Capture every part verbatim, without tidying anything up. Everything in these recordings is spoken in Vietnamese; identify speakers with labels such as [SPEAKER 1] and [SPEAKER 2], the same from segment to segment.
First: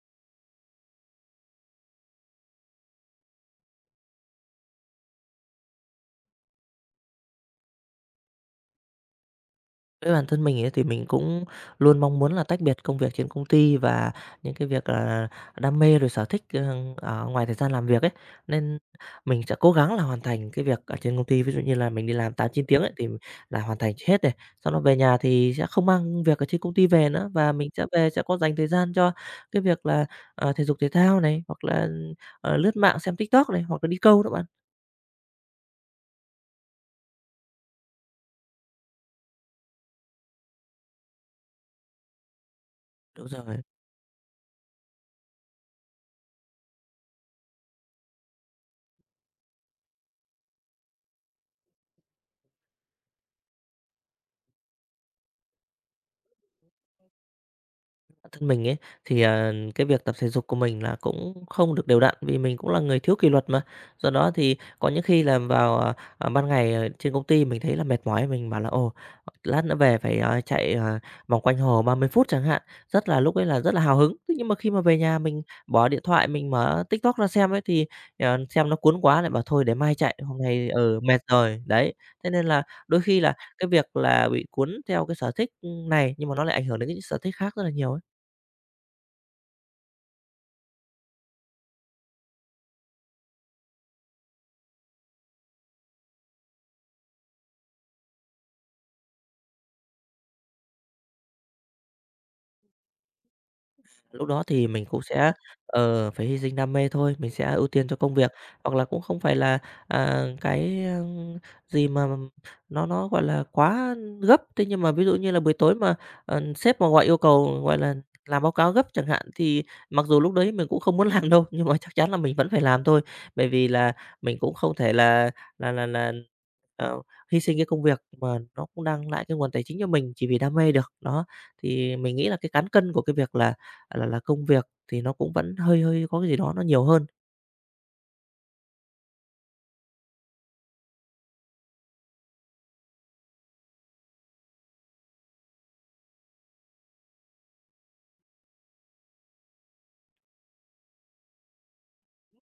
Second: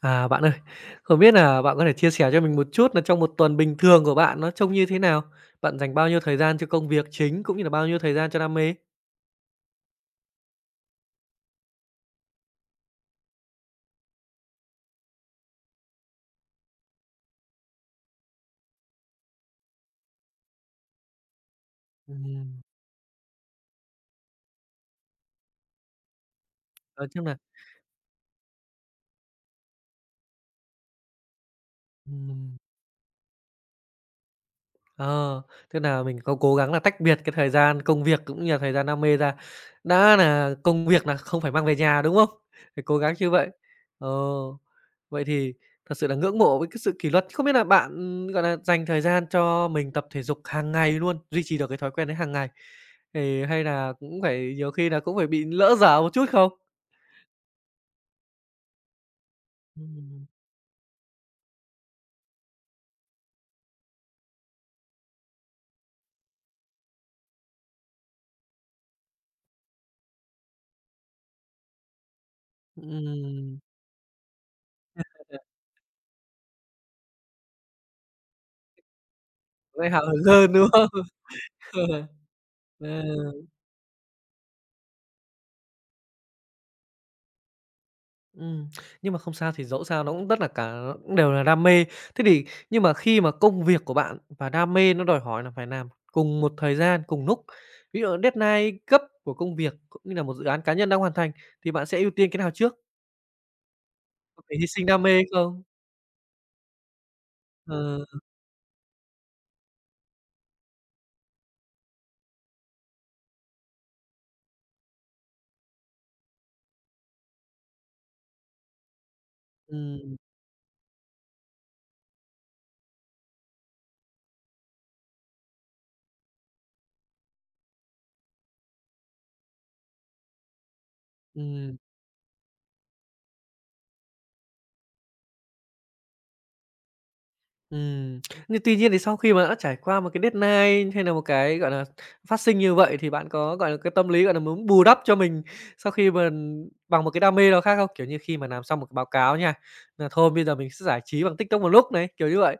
[SPEAKER 1] À, bạn ơi, không biết là bạn có thể chia sẻ cho mình một chút là trong một tuần bình thường của bạn nó trông như thế nào? Bạn dành bao nhiêu thời gian cho công việc chính cũng như là bao nhiêu thời gian cho đam mê?
[SPEAKER 2] Với bản thân mình ấy thì mình cũng luôn mong muốn là tách biệt công việc trên công ty và những cái việc là đam mê rồi sở thích, ờ, ở ngoài thời gian làm việc ấy. Nên mình sẽ cố gắng là hoàn thành cái việc ở trên công ty, ví dụ như là mình đi làm tám
[SPEAKER 1] Ừm,
[SPEAKER 2] chín tiếng ấy thì là hoàn thành hết này, sau đó về nhà thì sẽ không mang việc ở trên công ty
[SPEAKER 1] nói
[SPEAKER 2] về
[SPEAKER 1] chung
[SPEAKER 2] nữa
[SPEAKER 1] nà
[SPEAKER 2] và mình sẽ về sẽ có dành thời gian cho cái việc là, ờ, thể dục thể thao này, hoặc là,
[SPEAKER 1] ừm,
[SPEAKER 2] ờ, lướt mạng xem TikTok này, hoặc là đi câu đó bạn.
[SPEAKER 1] ờ, tức nà mình có cố gắng là tách biệt cái thời gian công việc cũng như là thời gian đam mê ra. Đã là công việc là không phải mang về nhà, đúng không? Phải cố gắng
[SPEAKER 2] Đúng
[SPEAKER 1] như vậy.
[SPEAKER 2] rồi.
[SPEAKER 1] Ờ. Vậy thì thật sự là ngưỡng mộ với cái sự kỷ luật. Không biết là bạn, ừm, gọi là, dành thời gian cho mình tập thể dục hàng ngày luôn, duy trì được cái thói quen đấy hàng ngày, thì hay là cũng phải nhiều khi là cũng phải bị lỡ dở một chút không?
[SPEAKER 2] Bản thân mình ấy thì, à, cái việc tập
[SPEAKER 1] Ừm.
[SPEAKER 2] thể dục của mình là cũng không được đều đặn vì mình cũng là người thiếu kỷ luật mà. Do đó thì có những khi là vào, à, à, ban ngày, ờ, trên công ty mình thấy là mệt mỏi, mình bảo là "Ồ, lát nữa về phải, à, chạy, à, vòng quanh hồ ba mươi phút" chẳng hạn, rất là lúc ấy
[SPEAKER 1] Ừm.
[SPEAKER 2] là rất là hào hứng. Thế nhưng mà khi mà về nhà mình bỏ điện thoại, mình mở TikTok ra xem ấy thì, ờ, xem nó cuốn quá lại bảo thôi để
[SPEAKER 1] Gây
[SPEAKER 2] mai
[SPEAKER 1] hào
[SPEAKER 2] chạy,
[SPEAKER 1] hứng
[SPEAKER 2] hôm
[SPEAKER 1] hơn,
[SPEAKER 2] nay,
[SPEAKER 1] đúng không?
[SPEAKER 2] ừ, mệt rồi, đấy. Thế nên là
[SPEAKER 1] Ừ.
[SPEAKER 2] đôi khi là cái việc là bị cuốn theo cái sở thích, này nhưng mà nó lại ảnh hưởng đến cái sở thích khác rất là nhiều ấy.
[SPEAKER 1] Ừm, nhưng mà không sao thì dẫu sao nó cũng rất là cả cũng đều là đam mê. Thế thì nhưng mà khi mà công việc của bạn và đam mê nó đòi hỏi là phải làm cùng một thời gian, cùng lúc, ví dụ deadline gấp của công việc cũng như là một dự án cá nhân đang hoàn thành thì bạn sẽ ưu tiên cái nào trước?
[SPEAKER 2] Lúc đó
[SPEAKER 1] Có phải
[SPEAKER 2] thì
[SPEAKER 1] hy
[SPEAKER 2] mình
[SPEAKER 1] sinh
[SPEAKER 2] cũng
[SPEAKER 1] đam mê
[SPEAKER 2] sẽ,
[SPEAKER 1] không?
[SPEAKER 2] ờ, phải hy sinh đam mê thôi, mình sẽ ưu
[SPEAKER 1] Ờ.
[SPEAKER 2] tiên cho công việc, hoặc là cũng không phải là, à, cái, a, gì mà nó nó, gọi là, quá gấp. Thế nhưng mà ví dụ như là buổi tối mà, ờ, sếp mà gọi yêu cầu, gọi là, làm báo cáo gấp chẳng hạn, thì mặc
[SPEAKER 1] Ừm.
[SPEAKER 2] dù lúc đấy mình cũng không muốn làm đâu, nhưng mà chắc chắn là mình vẫn phải làm thôi. Bởi vì là mình cũng không thể là là là là, ờ, hy sinh cái công việc mà nó cũng đang lại cái nguồn tài chính cho mình chỉ vì đam mê được. Đó,
[SPEAKER 1] Ừm.
[SPEAKER 2] thì mình nghĩ là cái cán cân của cái việc là là là, công việc thì nó cũng vẫn hơi hơi có cái gì đó nó nhiều hơn.
[SPEAKER 1] Ừm, nhưng tuy nhiên thì sau khi mà đã trải qua một cái deadline hay là một cái, gọi là, phát sinh như vậy thì bạn có, gọi là, cái tâm lý, gọi là, muốn bù đắp cho mình sau khi mà bằng một cái đam mê nào khác không? Kiểu như khi mà làm xong một cái báo cáo nha, là thôi bây giờ mình sẽ giải trí bằng TikTok một lúc này, kiểu như vậy.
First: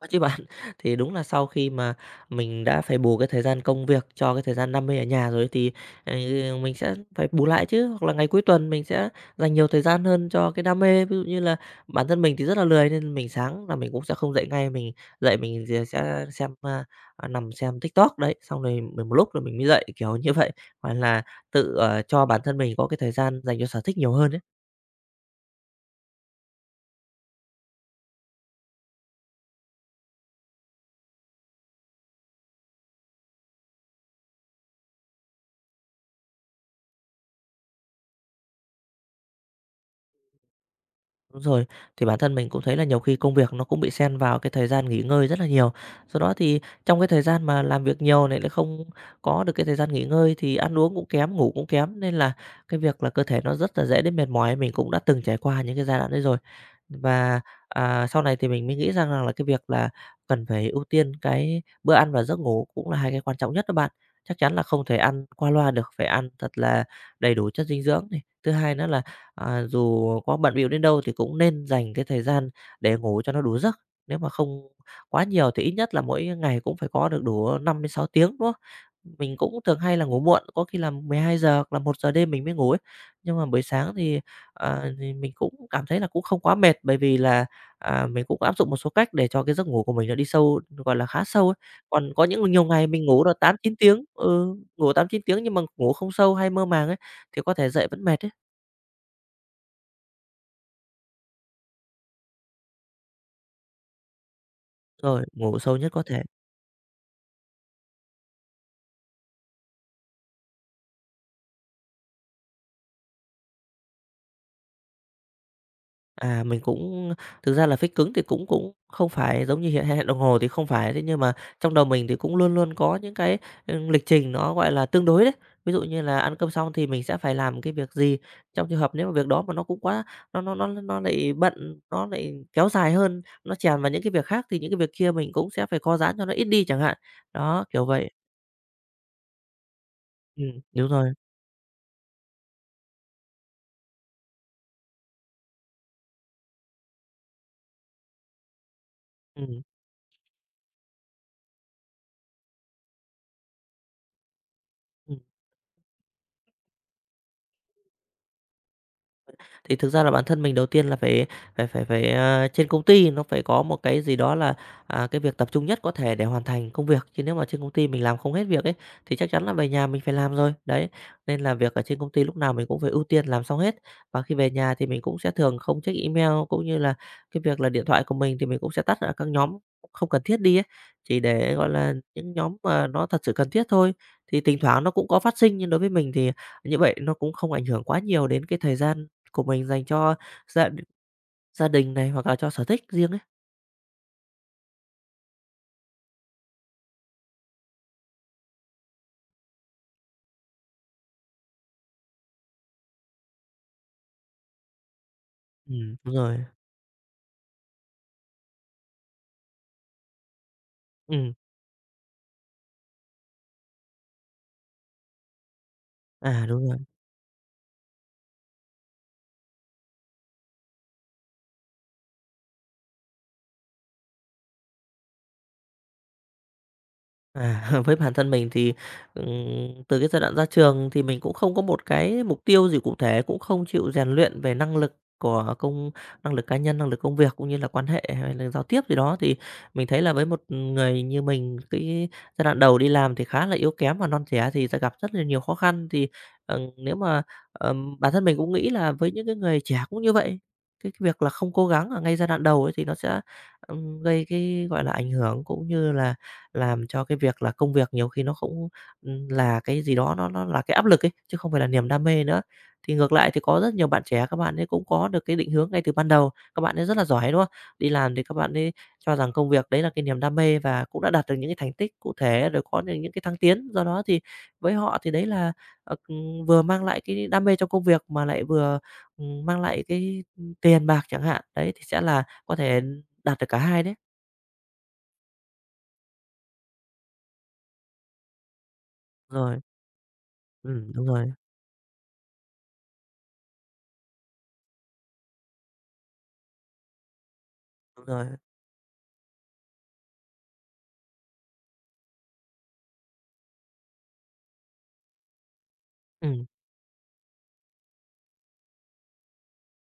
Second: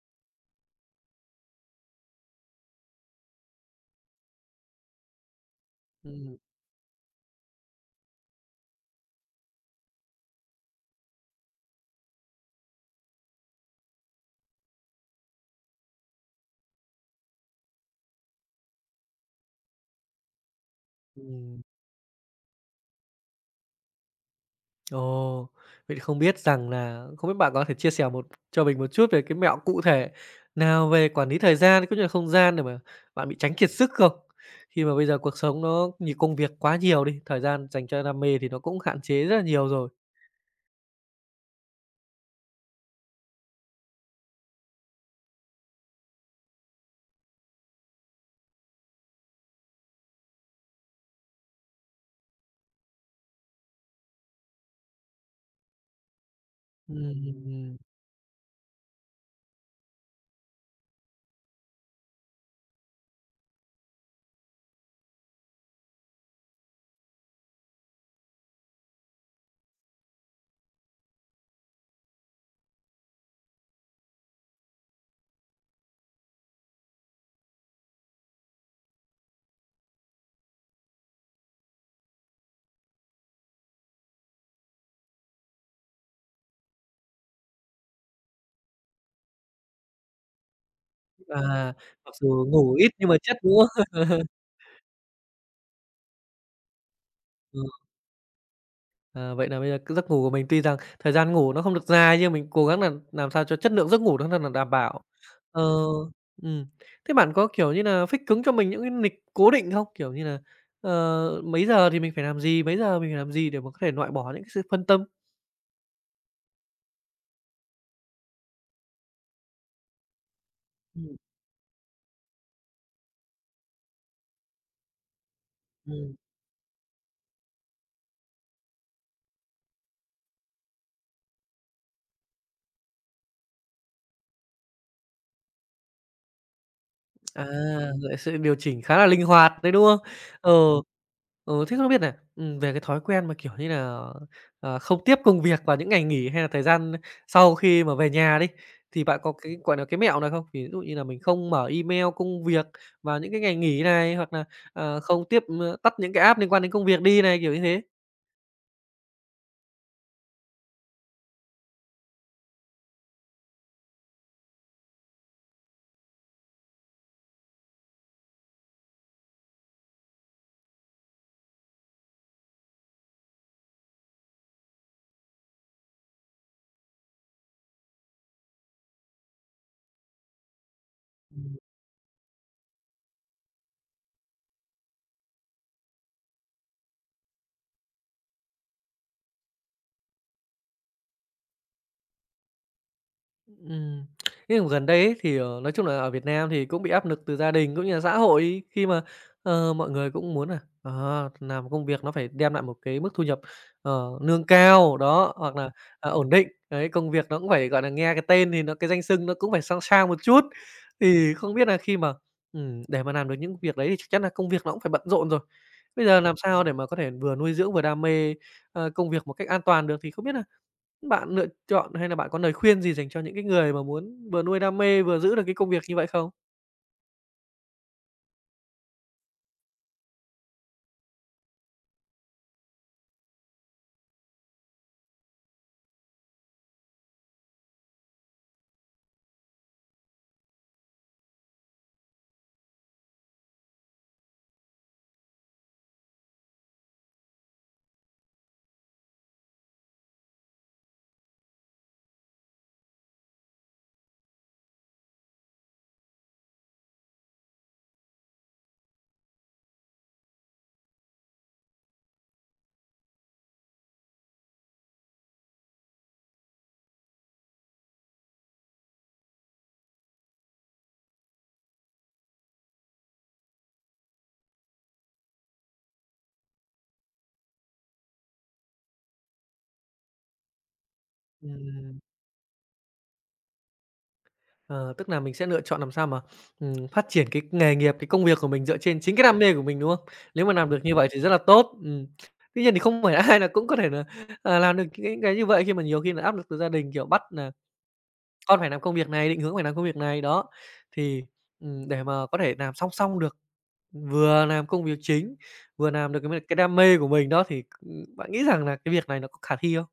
[SPEAKER 2] Có chứ bạn, thì đúng là sau khi mà mình đã phải bù cái thời gian công việc cho cái thời gian đam mê ở nhà rồi thì, ờ,
[SPEAKER 1] Ừm.
[SPEAKER 2] ừ, mình sẽ phải bù lại chứ. Hoặc là ngày cuối tuần mình sẽ dành nhiều thời gian hơn cho cái đam mê. Ví dụ như là bản thân mình thì rất là lười nên mình sáng là mình cũng sẽ không dậy ngay, mình dậy mình d sẽ xem, a, à, nằm xem TikTok đấy, xong rồi mình một lúc rồi mình mới dậy, kiểu như vậy. Hoặc là
[SPEAKER 1] Ừm.
[SPEAKER 2] tự, ờ, cho bản thân mình có cái thời gian dành cho sở thích nhiều hơn ấy.
[SPEAKER 1] Ồ, vậy thì không biết rằng là không biết bạn có thể chia sẻ một cho mình một chút về cái mẹo cụ thể nào về quản lý thời gian cũng như là không gian để mà bạn bị tránh kiệt sức không? Khi mà bây giờ cuộc sống nó như công việc quá nhiều đi, thời gian dành cho đam mê thì nó cũng hạn chế rất là nhiều rồi.
[SPEAKER 2] Đúng rồi, thì bản thân mình cũng thấy là nhiều khi công việc nó cũng bị xen vào cái thời gian nghỉ ngơi rất là nhiều. Do đó thì trong cái thời gian mà làm việc nhiều này lại không có được cái thời gian nghỉ ngơi thì ăn uống cũng kém, ngủ cũng kém nên là cái việc là cơ thể nó rất là dễ đến mệt mỏi, mình cũng đã từng trải qua những cái giai đoạn đấy rồi. Và,
[SPEAKER 1] Ừm,
[SPEAKER 2] à, sau này thì mình mới nghĩ rằng rằng là cái việc là cần phải ưu tiên cái bữa ăn và giấc ngủ cũng là hai cái quan trọng nhất đó bạn. Chắc chắn là không thể ăn qua loa được, phải ăn thật là đầy đủ chất dinh dưỡng này. Thứ hai nữa là à, dù có bận bịu đến đâu thì cũng nên dành cái thời gian để ngủ cho nó đủ giấc. Nếu mà không quá nhiều thì ít nhất là mỗi ngày cũng phải có được đủ năm đến sáu tiếng, đúng không? Mình cũng thường hay là ngủ muộn, có khi là mười hai giờ hoặc là một giờ đêm mình mới ngủ ấy. Nhưng mà buổi sáng thì, à, thì mình cũng cảm thấy là cũng không quá mệt, bởi vì là, à, mình cũng áp dụng một số cách để cho cái giấc ngủ của mình nó đi sâu, gọi là, khá
[SPEAKER 1] à,
[SPEAKER 2] sâu ấy. Còn
[SPEAKER 1] mặc
[SPEAKER 2] có
[SPEAKER 1] dù
[SPEAKER 2] những nhiều
[SPEAKER 1] ngủ
[SPEAKER 2] ngày
[SPEAKER 1] ít
[SPEAKER 2] mình
[SPEAKER 1] nhưng mà
[SPEAKER 2] ngủ
[SPEAKER 1] chất,
[SPEAKER 2] được
[SPEAKER 1] đúng
[SPEAKER 2] tám chín
[SPEAKER 1] không?
[SPEAKER 2] tiếng, ừ, ngủ tám chín tiếng nhưng mà ngủ không sâu hay mơ màng ấy, thì có thể dậy vẫn mệt ấy.
[SPEAKER 1] À, vậy là bây giờ cái giấc ngủ của mình tuy rằng thời gian ngủ nó không được dài nhưng mình cố gắng là làm sao cho chất lượng giấc ngủ nó thật là đảm bảo.
[SPEAKER 2] Rồi, ngủ
[SPEAKER 1] Ờ.
[SPEAKER 2] sâu nhất có thể.
[SPEAKER 1] Ừm. Thế bạn có, kiểu như là fix cứng cho mình những cái lịch cố định không? Kiểu như là ờ, mấy giờ thì mình phải làm gì, mấy giờ mình phải làm gì để mà có thể loại bỏ những cái sự phân tâm?
[SPEAKER 2] À, mình cũng thực ra là phích cứng thì cũng cũng không phải giống như hiện hẹn đồng hồ thì không phải, thế
[SPEAKER 1] Ừm.
[SPEAKER 2] nhưng mà trong đầu mình thì cũng luôn luôn có những cái, ừm, lịch trình nó, gọi là, tương đối đấy. Ví dụ như
[SPEAKER 1] Ừm.
[SPEAKER 2] là ăn cơm xong thì mình sẽ phải làm cái việc gì, trong trường hợp nếu mà việc đó mà nó cũng quá nó nó nó nó lại bận, nó lại kéo dài hơn, nó chèn vào những cái việc khác thì những cái việc kia mình cũng sẽ phải co giãn cho nó ít đi chẳng hạn.
[SPEAKER 1] À,
[SPEAKER 2] Đó, kiểu vậy.
[SPEAKER 1] vậy sự điều chỉnh khá là linh hoạt đấy, đúng không? Ờ.
[SPEAKER 2] Ừm, đúng rồi.
[SPEAKER 1] Ừ, thế không biết nà, ừm, về cái thói quen mà, kiểu như là ờ, không tiếp công việc vào những ngày nghỉ hay là thời gian sau khi mà về nhà đi, thì bạn có cái,
[SPEAKER 2] Ừm,
[SPEAKER 1] gọi là cái mẹo nào không? Ví dụ như là mình không mở email công việc vào những cái ngày nghỉ này, hoặc là ờ,
[SPEAKER 2] ừm.
[SPEAKER 1] không tiếp, ơ, tắt những cái app liên quan đến công việc đi này, kiểu như thế.
[SPEAKER 2] Thì thực ra là bản thân mình đầu tiên là phải phải phải phải, à, trên công ty nó phải có một cái gì đó là, à, cái việc tập trung nhất có thể để hoàn thành công việc, chứ nếu mà trên công ty mình làm không hết việc ấy, thì chắc chắn là về nhà mình phải làm rồi. Đấy, nên là việc ở trên công ty lúc nào mình cũng phải ưu tiên làm xong hết. Và khi về nhà thì mình cũng sẽ thường không check email, cũng như là cái việc là điện thoại của mình thì mình cũng sẽ tắt ở các nhóm không cần thiết đi ấy, chỉ để, gọi là, những nhóm mà nó thật sự cần thiết thôi. Thì thỉnh thoảng nó cũng có phát sinh, nhưng đối với mình thì như vậy nó cũng không ảnh hưởng quá nhiều đến cái thời gian của mình dành cho gia gia đình này, hoặc là cho sở thích riêng ấy.
[SPEAKER 1] Ừm. Thế còn gần đây ấy, thì, ờ, nói chung là ở Việt Nam thì cũng bị áp lực từ gia đình cũng như là xã hội khi mà, ờ, mọi người cũng muốn là ờ, làm công việc nó phải đem lại một cái mức thu nhập, ờ, lương cao, đó, hoặc là,
[SPEAKER 2] Ừm.
[SPEAKER 1] à,
[SPEAKER 2] Đúng
[SPEAKER 1] ổn
[SPEAKER 2] rồi.
[SPEAKER 1] định. Đấy, công việc nó cũng phải, gọi là, nghe cái tên thì nó cái danh xưng nó cũng phải sang sang một chút.
[SPEAKER 2] Ừ,
[SPEAKER 1] Thì không biết là khi mà ừm, để mà làm được những việc đấy thì chắc chắn là công việc nó cũng phải bận rộn rồi. Bây giờ làm
[SPEAKER 2] à,
[SPEAKER 1] sao
[SPEAKER 2] đúng
[SPEAKER 1] để
[SPEAKER 2] rồi.
[SPEAKER 1] mà có thể vừa nuôi dưỡng vừa đam mê, ờ, công việc một cách an toàn được thì không biết là bạn lựa chọn hay là bạn có lời khuyên gì dành cho những cái người mà muốn vừa nuôi đam mê, vừa giữ được cái công việc như vậy không?
[SPEAKER 2] À, với bản thân mình thì, ừm, từ cái giai đoạn ra trường thì mình cũng không có một cái mục tiêu gì cụ thể, cũng không chịu rèn luyện về năng lực của công năng lực cá nhân, năng lực công việc cũng như là quan hệ hay là giao tiếp gì đó. Thì mình thấy là với một người như mình, cái giai đoạn đầu đi làm thì khá là yếu kém và non trẻ thì sẽ gặp rất là nhiều khó khăn. Thì, ờ, nếu mà, ờm, bản thân mình cũng nghĩ là với những cái người trẻ cũng như vậy, cái cái việc là không cố gắng ở ngay giai đoạn đầu ấy thì nó sẽ, ừm, gây cái, gọi là, ảnh hưởng cũng như là làm cho cái việc là công việc nhiều khi nó cũng, ừm, là cái gì đó nó nó là cái áp lực ấy, chứ không phải là niềm đam mê nữa. Thì ngược lại thì có rất nhiều bạn trẻ các bạn ấy cũng có được cái định hướng ngay từ ban đầu, các bạn ấy rất là giỏi, đúng không? Đi làm thì các bạn ấy cho rằng công việc đấy là cái niềm đam mê và cũng đã đạt được những cái thành tích cụ thể, rồi có được những cái thăng tiến. Do đó thì với họ thì đấy là, ờ, ừm, vừa mang lại cái đam mê trong công việc mà lại vừa, ừm, mang lại cái, tiền bạc chẳng hạn. Đấy, thì
[SPEAKER 1] Ừm,
[SPEAKER 2] sẽ là có thể đạt được cả hai đấy.
[SPEAKER 1] ờ, tức là mình sẽ lựa chọn làm sao mà, ừm, phát triển cái nghề nghiệp, cái công việc của mình dựa trên chính cái đam mê
[SPEAKER 2] Rồi,
[SPEAKER 1] của mình, đúng không? Nếu mà làm được
[SPEAKER 2] ừm,
[SPEAKER 1] như
[SPEAKER 2] đúng
[SPEAKER 1] vậy thì rất
[SPEAKER 2] rồi,
[SPEAKER 1] là tốt, ừm. Tuy nhiên thì không phải ai là cũng có thể là à, làm được những cái như vậy khi mà nhiều khi là áp lực từ gia đình, kiểu, bắt là
[SPEAKER 2] đúng rồi.
[SPEAKER 1] con phải làm công việc này, định hướng phải làm công việc này, đó. Thì, ừm, để mà có thể làm song song được vừa làm công việc chính, vừa làm được cái
[SPEAKER 2] Ừm,
[SPEAKER 1] cái đam mê của mình đó thì, ừm, bạn nghĩ rằng là cái việc này nó có khả thi không?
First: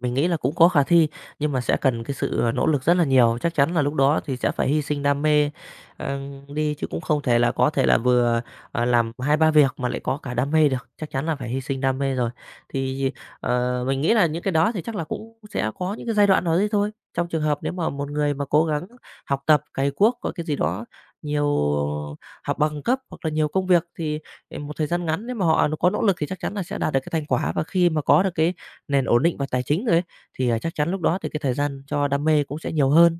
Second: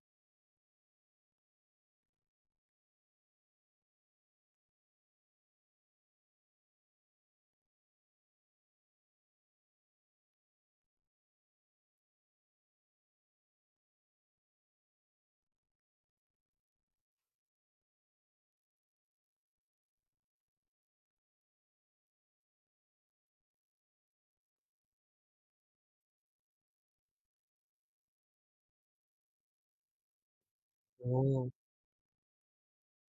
[SPEAKER 2] mình nghĩ là cũng có khả thi, nhưng mà sẽ cần cái sự, ờ, nỗ lực rất là nhiều. Chắc chắn là lúc đó thì sẽ phải hy sinh đam mê, ờ, đi chứ cũng không thể là có thể là vừa, ờ, làm hai ba việc mà lại có cả đam mê được, chắc chắn là phải hy sinh đam mê rồi. Thì, ờ, mình nghĩ là những cái đó thì chắc là cũng sẽ có những cái giai đoạn nào đấy thôi. Trong trường hợp nếu mà một người mà cố gắng học tập, cày cuốc có cái gì đó, nhiều học bằng cấp hoặc là nhiều công việc thì, ờ, một thời gian ngắn nếu mà họ có nỗ lực thì chắc chắn là sẽ đạt được cái thành quả. Và khi mà có được cái nền ổn định và tài chính rồi ấy, thì, à, chắc chắn lúc đó thì cái
[SPEAKER 1] Ồ.
[SPEAKER 2] thời gian cho đam mê cũng sẽ nhiều hơn.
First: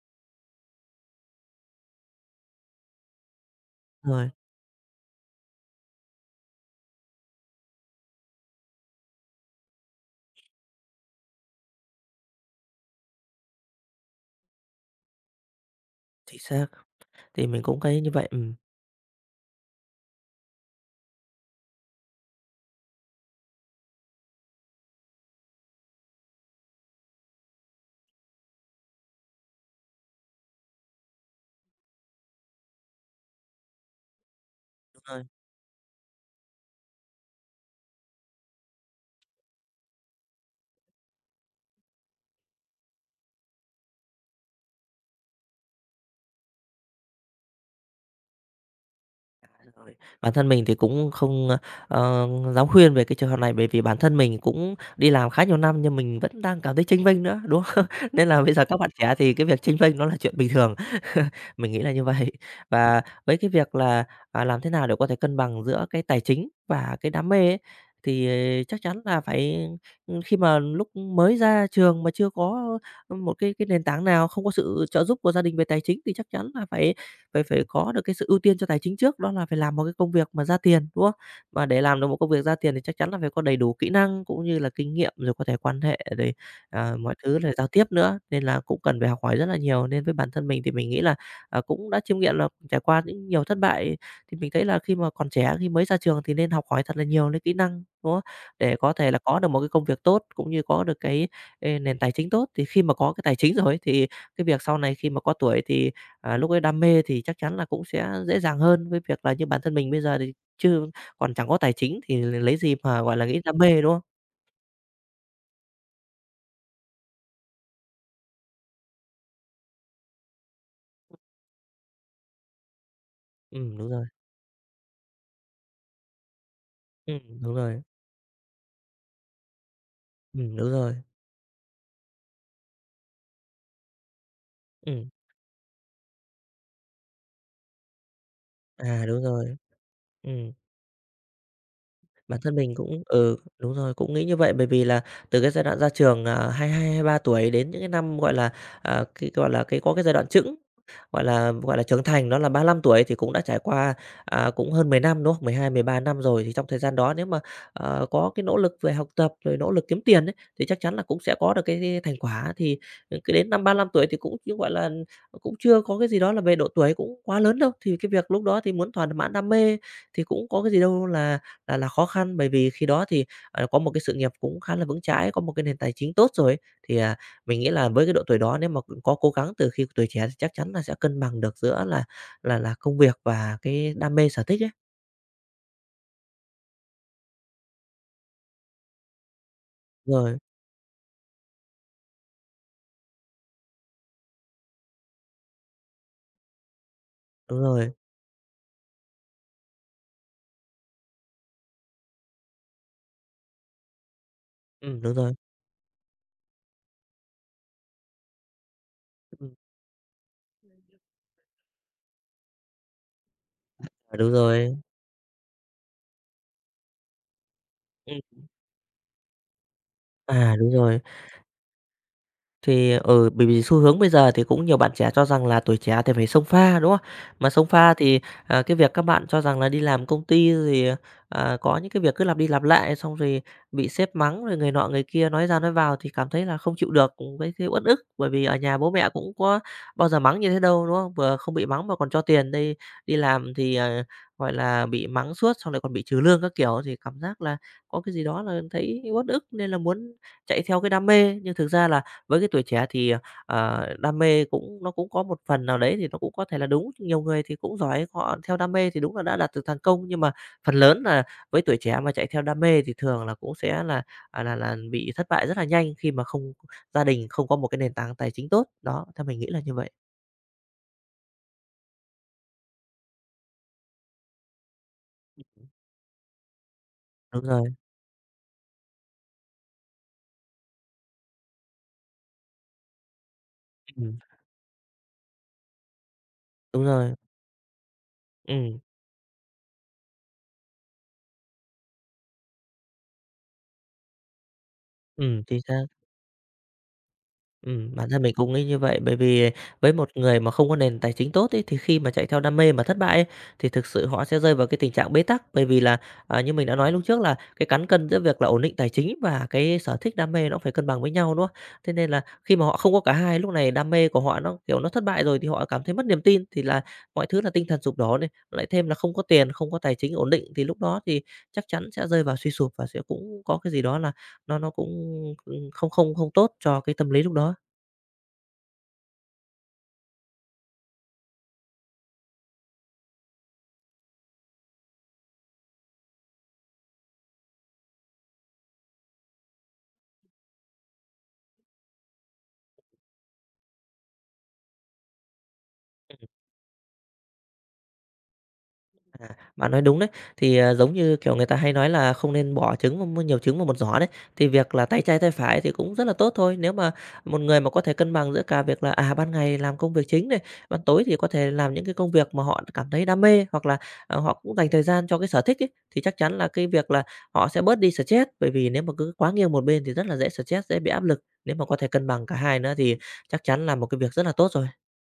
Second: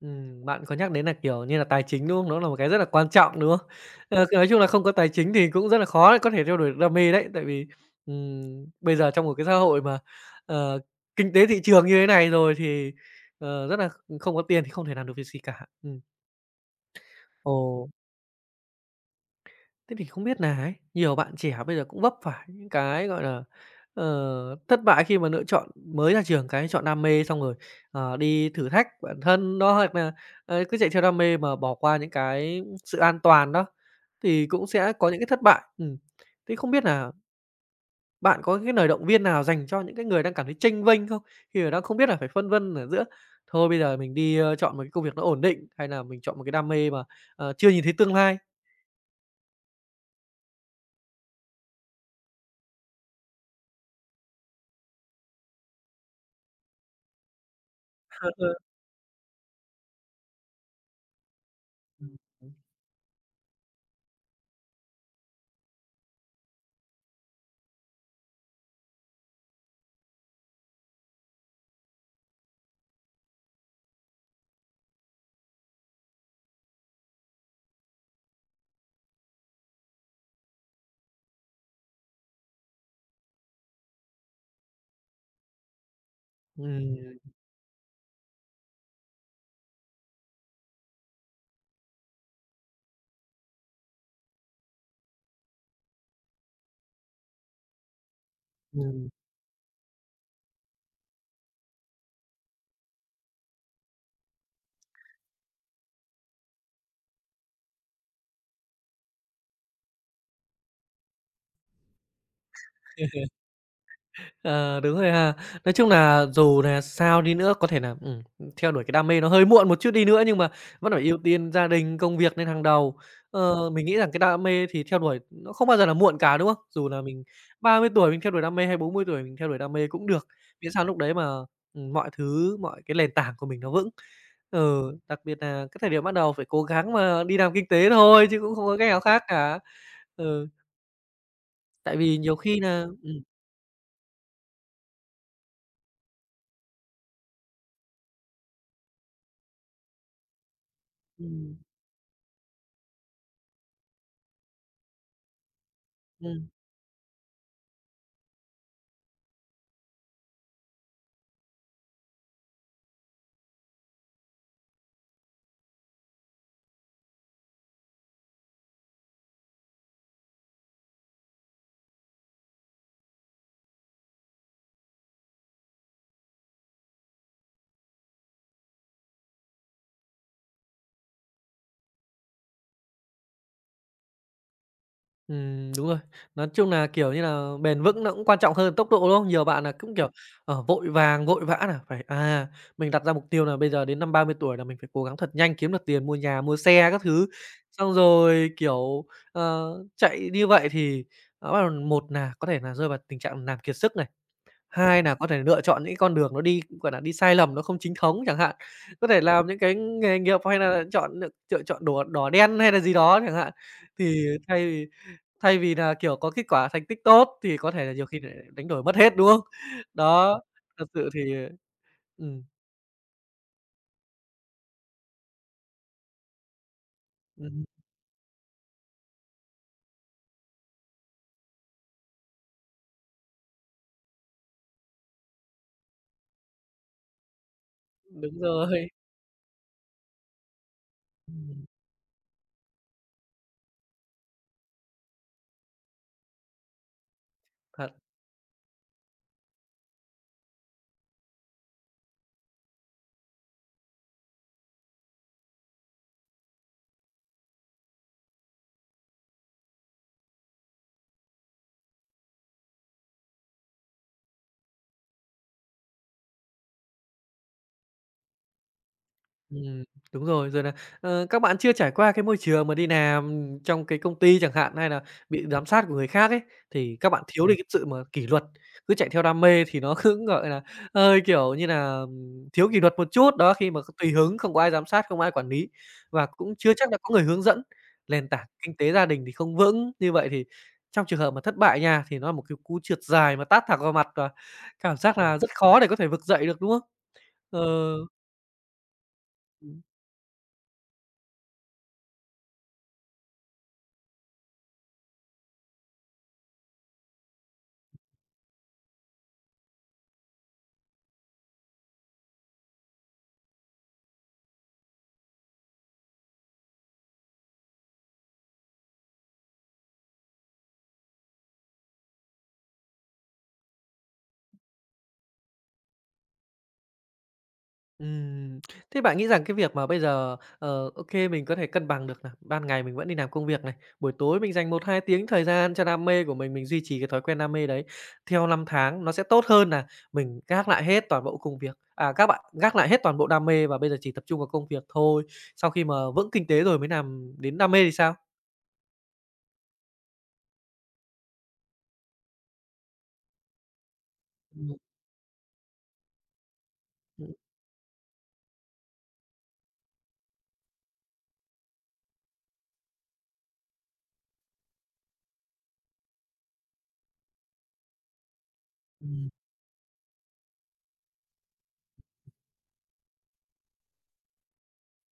[SPEAKER 1] Ừm, bạn có nhắc đến là, kiểu như là, tài chính, đúng không? Nó là một cái rất là quan trọng, đúng không? Ờ,
[SPEAKER 2] Rồi,
[SPEAKER 1] nói chung là không có tài chính thì cũng rất là khó để có thể theo đuổi được đam mê đấy, tại vì, ừm, bây giờ trong một cái xã hội mà, ờ, kinh tế thị trường như thế này rồi thì, ờ, rất là ừ, không có tiền thì không thể làm được việc gì cả. Ừm.
[SPEAKER 2] chính xác, thì mình cũng
[SPEAKER 1] Ồ.
[SPEAKER 2] thấy như vậy, ừm,
[SPEAKER 1] Thế thì không biết nà ấy, nhiều bạn trẻ bây giờ cũng vấp phải những cái, gọi là, ờ, thất bại khi mà lựa chọn mới ra trường cái chọn đam mê xong rồi, ờ, đi thử thách bản thân đó, hoặc là ờ, cứ chạy theo đam mê mà bỏ qua những cái sự an toàn đó, thì cũng sẽ
[SPEAKER 2] đúng
[SPEAKER 1] có những
[SPEAKER 2] rồi.
[SPEAKER 1] cái thất bại. Ừm. Thế không biết là bạn có cái lời động viên nào dành cho những cái người đang cảm thấy chênh vênh không? Khi mà đang không biết là phải phân vân ở giữa thôi bây giờ mình đi, ơ, chọn một cái công việc nó ổn định, hay là mình chọn một cái đam mê mà, ờ, chưa nhìn thấy tương lai.
[SPEAKER 2] Rồi, bản thân mình thì cũng không, ơ, ờ, dám khuyên về cái trường hợp này bởi vì bản thân mình cũng đi làm khá nhiều năm nhưng mình vẫn đang cảm thấy chênh vênh nữa, đúng không? Nên
[SPEAKER 1] Ờ.
[SPEAKER 2] là
[SPEAKER 1] Ờ.
[SPEAKER 2] bây giờ các bạn trẻ thì cái việc chênh vênh nó là chuyện bình thường. Mình nghĩ là như vậy. Và với cái việc là, à, làm thế nào để có thể cân bằng giữa cái tài chính và cái đam mê ấy, thì ờ, chắc chắn là phải, ừm, khi mà lúc mới ra trường mà chưa có một cái cái nền tảng nào, không có sự trợ giúp của gia đình về tài chính thì chắc chắn là phải phải phải có được cái sự ưu tiên cho tài chính trước, đó là phải làm một cái công việc mà ra tiền, đúng không? Và để làm được một công việc ra tiền thì chắc chắn là phải có đầy đủ kỹ năng cũng như là kinh nghiệm, rồi có thể quan hệ rồi, à, mọi thứ rồi giao tiếp nữa, nên là cũng cần phải học hỏi rất là nhiều. Nên với bản thân mình thì mình nghĩ là Ờ, cũng đã chiêm nghiệm là trải qua những nhiều thất bại thì mình thấy là khi mà còn trẻ, khi mới ra trường thì nên học hỏi thật là nhiều những kỹ năng, đúng không? Để có
[SPEAKER 1] Ừm.
[SPEAKER 2] thể là có được một cái công việc tốt, cũng như có được cái, ê, nền tài chính tốt. Thì khi mà có cái tài chính rồi ấy, thì cái việc sau này khi mà có tuổi thì, à, lúc ấy đam mê thì chắc chắn là cũng sẽ dễ dàng hơn, với việc là như bản thân mình bây giờ thì chưa còn chẳng có tài chính thì lấy gì mà, gọi là, nghĩ đam mê, đúng không?
[SPEAKER 1] Ờ, đúng rồi ha. Nói chung là dù là sao đi nữa, có thể là ừm, theo đuổi cái đam mê nó hơi muộn một chút đi nữa, nhưng mà vẫn phải ưu tiên gia đình, công việc lên hàng đầu. Ờ,
[SPEAKER 2] Ừm,
[SPEAKER 1] mình
[SPEAKER 2] đúng
[SPEAKER 1] nghĩ
[SPEAKER 2] rồi.
[SPEAKER 1] rằng cái đam mê thì theo đuổi nó không bao giờ là muộn cả, đúng không? Dù là
[SPEAKER 2] Ừm,
[SPEAKER 1] mình
[SPEAKER 2] đúng
[SPEAKER 1] ba
[SPEAKER 2] rồi.
[SPEAKER 1] mươi tuổi mình theo đuổi đam mê hay bốn mươi tuổi mình theo đuổi đam mê cũng được,
[SPEAKER 2] Ừm, đúng
[SPEAKER 1] miễn sao
[SPEAKER 2] rồi.
[SPEAKER 1] lúc đấy mà, ừm, mọi thứ, mọi cái nền tảng của mình nó vững. Ừ,
[SPEAKER 2] Ừm,
[SPEAKER 1] đặc biệt là cái thời điểm bắt đầu phải cố gắng mà đi làm kinh tế thôi chứ cũng không có cách nào
[SPEAKER 2] à, đúng
[SPEAKER 1] khác
[SPEAKER 2] rồi.
[SPEAKER 1] cả. Ừ,
[SPEAKER 2] Ừm.
[SPEAKER 1] tại vì nhiều
[SPEAKER 2] Bản thân
[SPEAKER 1] khi
[SPEAKER 2] mình
[SPEAKER 1] là
[SPEAKER 2] cũng
[SPEAKER 1] ừm.
[SPEAKER 2] ừ, đúng rồi, cũng nghĩ như vậy. Bởi vì là từ cái giai đoạn ra trường, à, hai hai hai ba tuổi đến những cái năm, gọi là, à, cái, gọi là, cái có cái giai đoạn chững gọi là,
[SPEAKER 1] Ừm.
[SPEAKER 2] gọi là, trưởng thành, đó là ba lăm tuổi thì cũng đã trải qua, à, cũng hơn mười năm, đúng không? Mười hai, mười ba năm rồi,
[SPEAKER 1] Ừm.
[SPEAKER 2] thì trong thời gian đó nếu mà, ờ, có cái nỗ lực về học tập, rồi nỗ lực kiếm tiền ấy, thì chắc chắn là cũng sẽ có được cái thành quả. Thì, ừ, cứ đến năm ba lăm tuổi thì cũng cũng, gọi là, cũng chưa có cái gì đó là về độ tuổi cũng quá lớn đâu, thì cái việc lúc đó thì muốn thỏa mãn đam mê thì cũng có cái gì đâu là là là khó khăn. Bởi vì khi đó thì, ờ, có một cái sự nghiệp cũng khá là vững chãi, có một cái nền tài chính tốt rồi thì, à, mình nghĩ là với cái độ tuổi đó nếu mà có cố gắng từ khi tuổi trẻ thì chắc chắn là sẽ cân bằng được giữa là là là công việc và cái đam mê sở thích ấy.
[SPEAKER 1] Ừm, đúng rồi. Nói chung là kiểu như là bền vững nó cũng quan trọng hơn tốc độ, đúng không? Nhiều bạn là cũng, kiểu,
[SPEAKER 2] Rồi,
[SPEAKER 1] ờ, vội vàng, vội vã là phải, à, mình đặt ra mục tiêu là bây giờ đến năm ba mươi tuổi là mình phải cố gắng thật nhanh kiếm được tiền mua nhà, mua xe các thứ.
[SPEAKER 2] đúng rồi,
[SPEAKER 1] Xong rồi, kiểu, ờ, chạy như vậy thì, ờ, bắt đầu một là có thể là rơi vào tình trạng nàm kiệt sức này,
[SPEAKER 2] ừm,
[SPEAKER 1] hai
[SPEAKER 2] đúng
[SPEAKER 1] là có
[SPEAKER 2] rồi,
[SPEAKER 1] thể lựa chọn những con đường nó đi, gọi là đi sai lầm, nó không chính thống chẳng hạn. Có thể làm
[SPEAKER 2] ừm,
[SPEAKER 1] những cái nghề nghiệp hay là chọn lựa chọn đỏ đỏ đen hay là gì đó chẳng hạn.
[SPEAKER 2] à,
[SPEAKER 1] Thì
[SPEAKER 2] đúng
[SPEAKER 1] thay
[SPEAKER 2] rồi,
[SPEAKER 1] vì Thay vì là kiểu, có kết quả thành tích tốt thì có thể là nhiều khi
[SPEAKER 2] ừm,
[SPEAKER 1] lại đánh đổi mất hết, đúng không? Đó,
[SPEAKER 2] à, đúng
[SPEAKER 1] thật
[SPEAKER 2] rồi.
[SPEAKER 1] sự thì ừm,
[SPEAKER 2] Thì, ở bởi vì xu hướng bây giờ thì cũng nhiều bạn trẻ cho rằng là tuổi trẻ thì phải xông pha, đúng không? Mà
[SPEAKER 1] ừm,
[SPEAKER 2] xông pha thì, à, cái việc các bạn cho rằng là đi làm công ty rồi, à, có những cái việc cứ lặp đi lặp lại, xong rồi bị sếp mắng, rồi người nọ người kia nói ra nói vào thì cảm thấy là không chịu được, cũng thấy thấy uất ức, bởi
[SPEAKER 1] đúng
[SPEAKER 2] vì ở nhà
[SPEAKER 1] rồi.
[SPEAKER 2] bố mẹ cũng có bao giờ mắng như thế đâu, đúng không? Vừa không bị
[SPEAKER 1] Ừm,
[SPEAKER 2] mắng mà còn cho tiền, đây đi làm thì, à, gọi là, bị mắng suốt, xong lại còn bị trừ lương các kiểu thì cảm giác là
[SPEAKER 1] thật.
[SPEAKER 2] có cái gì đó là thấy uất ức nên là muốn chạy theo cái đam mê. Nhưng thực ra là với cái tuổi trẻ thì, ờ, đam mê cũng nó cũng có một phần nào đấy thì nó cũng có thể là đúng, nhiều người thì cũng giỏi, họ theo đam mê thì đúng là đã đạt được thành công, nhưng mà phần lớn là với tuổi trẻ mà chạy theo đam mê thì thường là cũng sẽ là, à, là là bị thất bại rất là nhanh khi mà không gia đình không có một cái nền tảng tài chính tốt. Đó, theo mình nghĩ là như
[SPEAKER 1] Ừm,
[SPEAKER 2] vậy.
[SPEAKER 1] đúng rồi, rồi nà, ờ, các bạn chưa trải qua cái môi trường mà đi làm trong cái công ty chẳng hạn, hay nà bị giám sát của người khác ấy, thì các bạn
[SPEAKER 2] Đúng
[SPEAKER 1] thiếu đi cái
[SPEAKER 2] rồi,
[SPEAKER 1] sự mà kỷ luật, cứ chạy theo đam mê thì nó cứ, gọi là, hơi, kiểu như nà, ừm, thiếu kỷ luật một chút, đó, khi mà tùy
[SPEAKER 2] ừm,
[SPEAKER 1] hứng, không có ai giám sát, không ai quản lý và cũng chưa
[SPEAKER 2] đúng
[SPEAKER 1] chắc đã có
[SPEAKER 2] rồi,
[SPEAKER 1] người hướng dẫn, nền tảng kinh
[SPEAKER 2] ừm,
[SPEAKER 1] tế gia đình thì không vững. Như vậy thì trong trường hợp mà thất bại nha, thì nó là một cái cú trượt dài mà tát thẳng vào mặt và cảm giác là
[SPEAKER 2] ừm,
[SPEAKER 1] rất
[SPEAKER 2] chính
[SPEAKER 1] khó
[SPEAKER 2] xác.
[SPEAKER 1] để có thể vực dậy được, đúng không? Ờ.
[SPEAKER 2] Ừm, bản thân mình cũng nghĩ như vậy, bởi vì với một người mà không có nền tài chính tốt ấy, thì khi mà chạy theo đam mê mà thất bại ấy, thì thực sự họ sẽ rơi vào cái tình trạng bế tắc. Bởi vì là, à, như mình đã nói lúc trước là cái cán cân giữa việc là ổn định tài chính và cái sở thích đam mê nó phải cân bằng với nhau, đúng không? Thế nên là khi mà họ không có cả hai, lúc này đam mê của họ nó, kiểu, nó thất bại rồi thì họ cảm thấy mất niềm tin, thì là mọi thứ là tinh thần sụp đổ này, lại thêm là không có tiền, không có tài chính ổn định, thì lúc đó thì chắc chắn sẽ rơi vào suy sụp và sẽ cũng có cái gì đó là nó nó cũng, không không không tốt cho cái tâm lý lúc đó.
[SPEAKER 1] Ừm, thế bạn nghĩ rằng cái việc mà bây giờ, ờ, ô mình có thể cân bằng được nà, ban ngày mình vẫn đi làm công việc này, buổi tối mình dành một hai tiếng thời gian cho đam mê của mình, mình duy trì cái thói quen đam mê đấy theo năm tháng nó sẽ tốt hơn là mình gác lại hết toàn bộ công việc à, các bạn gác lại hết toàn bộ đam mê và bây giờ chỉ tập trung vào công việc thôi, sau khi mà vững kinh tế rồi mới làm đến đam mê thì sao?
[SPEAKER 2] À, bạn nói đúng đấy. Thì, à, giống như, kiểu, người ta hay nói là không nên bỏ trứng vào m nhiều trứng vào một giỏ đấy, thì việc
[SPEAKER 1] Ừm.
[SPEAKER 2] là tay trái tay phải thì cũng rất là tốt thôi. Nếu mà
[SPEAKER 1] Ừm.
[SPEAKER 2] một người mà có thể cân bằng giữa cả việc là, à, ban ngày làm công việc chính này, ban tối thì có thể làm những cái công việc mà họ cảm thấy đam mê, hoặc là, ờ, họ cũng dành thời gian cho cái sở thích ấy, thì chắc chắn là cái việc là họ sẽ bớt đi stress. Bởi vì nếu mà cứ quá nghiêng một bên thì rất là dễ stress, dễ bị áp lực. Nếu mà có thể cân bằng cả hai nữa thì chắc chắn là một cái việc rất là tốt rồi.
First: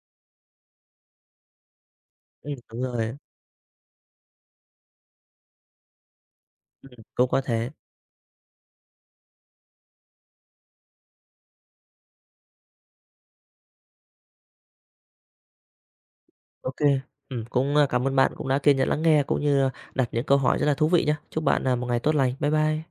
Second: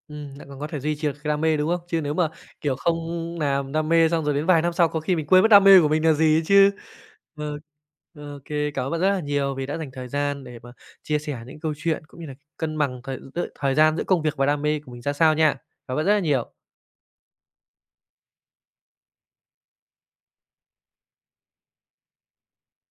[SPEAKER 1] Ừm, lại còn có thể duy trì được cái đam mê, đúng không? Chứ nếu mà,
[SPEAKER 2] Ừm,
[SPEAKER 1] kiểu,
[SPEAKER 2] đúng
[SPEAKER 1] không
[SPEAKER 2] rồi.
[SPEAKER 1] làm đam mê xong rồi đến vài năm sau có khi mình quên mất đam mê của mình là gì ấy chứ.
[SPEAKER 2] Ừm, cũng có
[SPEAKER 1] Ờ,
[SPEAKER 2] thể.
[SPEAKER 1] ô kê, cảm ơn bạn rất là nhiều vì đã dành thời gian để mà chia sẻ những câu chuyện cũng như là cân bằng thời giữa thời gian giữa công việc và đam mê của mình ra sao nha. Cảm ơn bạn rất là nhiều.
[SPEAKER 2] OK, kê. Cũng, a, cảm ơn bạn cũng đã kiên nhẫn lắng nghe cũng như đặt những câu hỏi rất là thú vị nhé. Chúc bạn, à, một ngày tốt lành. Bye bye.